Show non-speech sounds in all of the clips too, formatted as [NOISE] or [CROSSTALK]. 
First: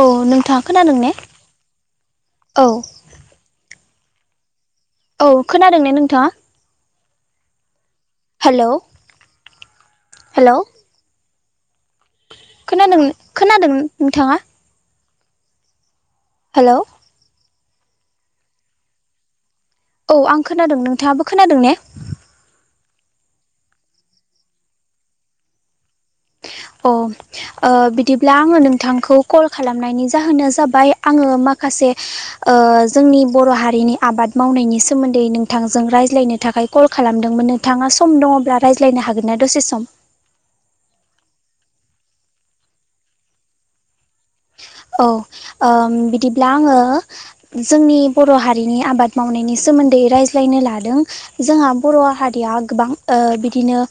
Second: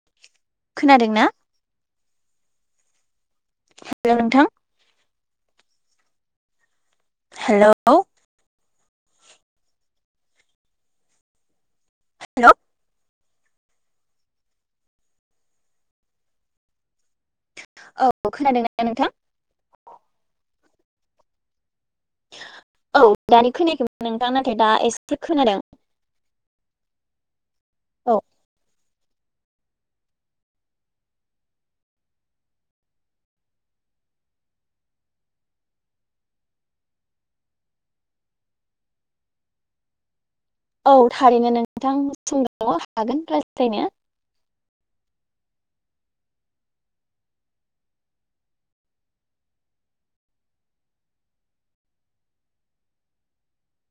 औ नोंथाङा खोना? नों ने खोनादोंना औ नोंथां औ खोनादों ने नोंथाङा? हेल' हेल' हेल' खोनादों खोनादों नोंथाङा? हेल' औ खोनादों ना नोंथां? औ आं खोनादों नोंथाङाबो खोनादों ने? औ दानि खोनायाखैमोन नोंथां नाथाय दा एसे खोनादों। अ औ बिदिब्ला आङो नों बिथांखौ कल खालामनायनि जाहोना जाबाय आङो माखासे जोंनि बर' हारि नि आबाद मावनायनि सोमोन्दै नोंथांजों रायज्लायनो थाखाय कल खालामदोंमोन नोंथाङा सम दङब्ला रायज्लाय सलायनो हागोन ना दसे सम औ थारैनो नोंथां दसे हागोन रायलायनो [INAUDIBLE] औ ओ बिदिब्ला आङो जोंनि बर' हारिनि आबाद मावनायनि सोमोन्दै रायज्लायनो लादों जोंहा बर' हारिया गोबां ओ बिदिनो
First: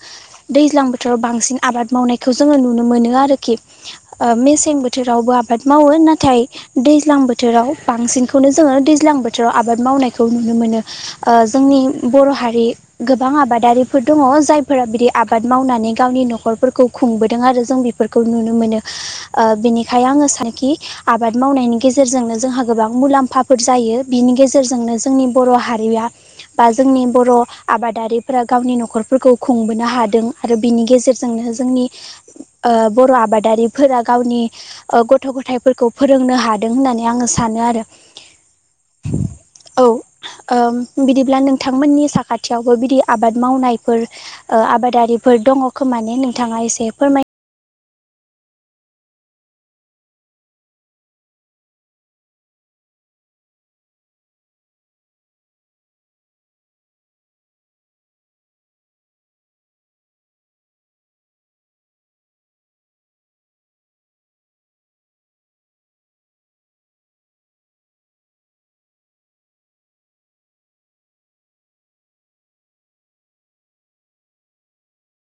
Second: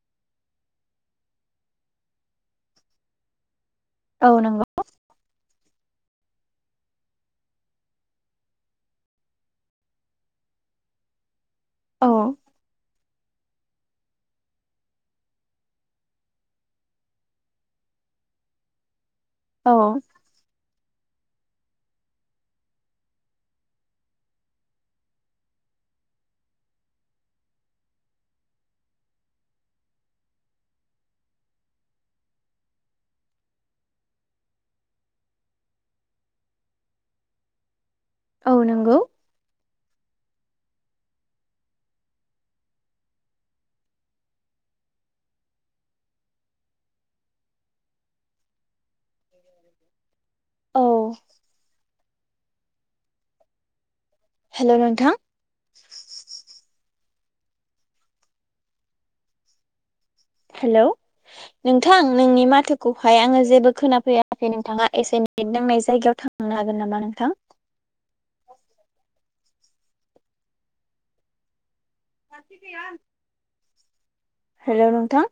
दैज्लां बोथोर फोथोराव बांसिन आबाद मावनायखौ जोङो नुनो मोनो आरोखि औ नंगौ मेसें बोथोरावबो आबाद मावो नाथाय दैज्लां बोथोराव बांसिनखौनो जोङो दैज्लां बोथोराव आबाद मावनायखौ नुनो मोनो ओ जोंनि औ बर' हारि गोबां आबादारिफोर दङ जायफोरा बिदि आबाद मावनानै गावनि न'खरफोरखौ खुंबोदों आरो जों फोरखौ नुनो मोनो ओ औ बिनिखायनो आङो सानोखि आबाद मावनायनि गेजेरजोंनो जोंहा गोबां मुलाम्फाफोर जायो बिनि गेजेरजोंनो जोंनि बर' हारिया बा जोंनि बर' आबादारिफोरा गावनि न'खरफोरखौ खुंबोनो हादों आरो बिनि गेजेरजोंनो जोंनि ओ बर' आबादारिफोरा गावनि गथ' गथायफोरखौ फोरोंनो हादों होननानै आङो सानो आरो औ नंगौ औ ओ बिदिब्ला नोंथांमोननि साखाथियावबो बिदि आबाद मावनायफोर आबादारि, बेफोर दङ खोमाने नोंथाङा एसे फोरमाय, [INAUDIBLE] औ हेलौ नोंथां। हेलौ नोंथां नोंनि माथोखौहाय आङो जेबो खोनाफैयाखै नोंथाङा एसे नेट नांनाय जायगायाव थांनो हागोन नामा? नोंथां। [INAUDIBLE] हेलौ नोंथां।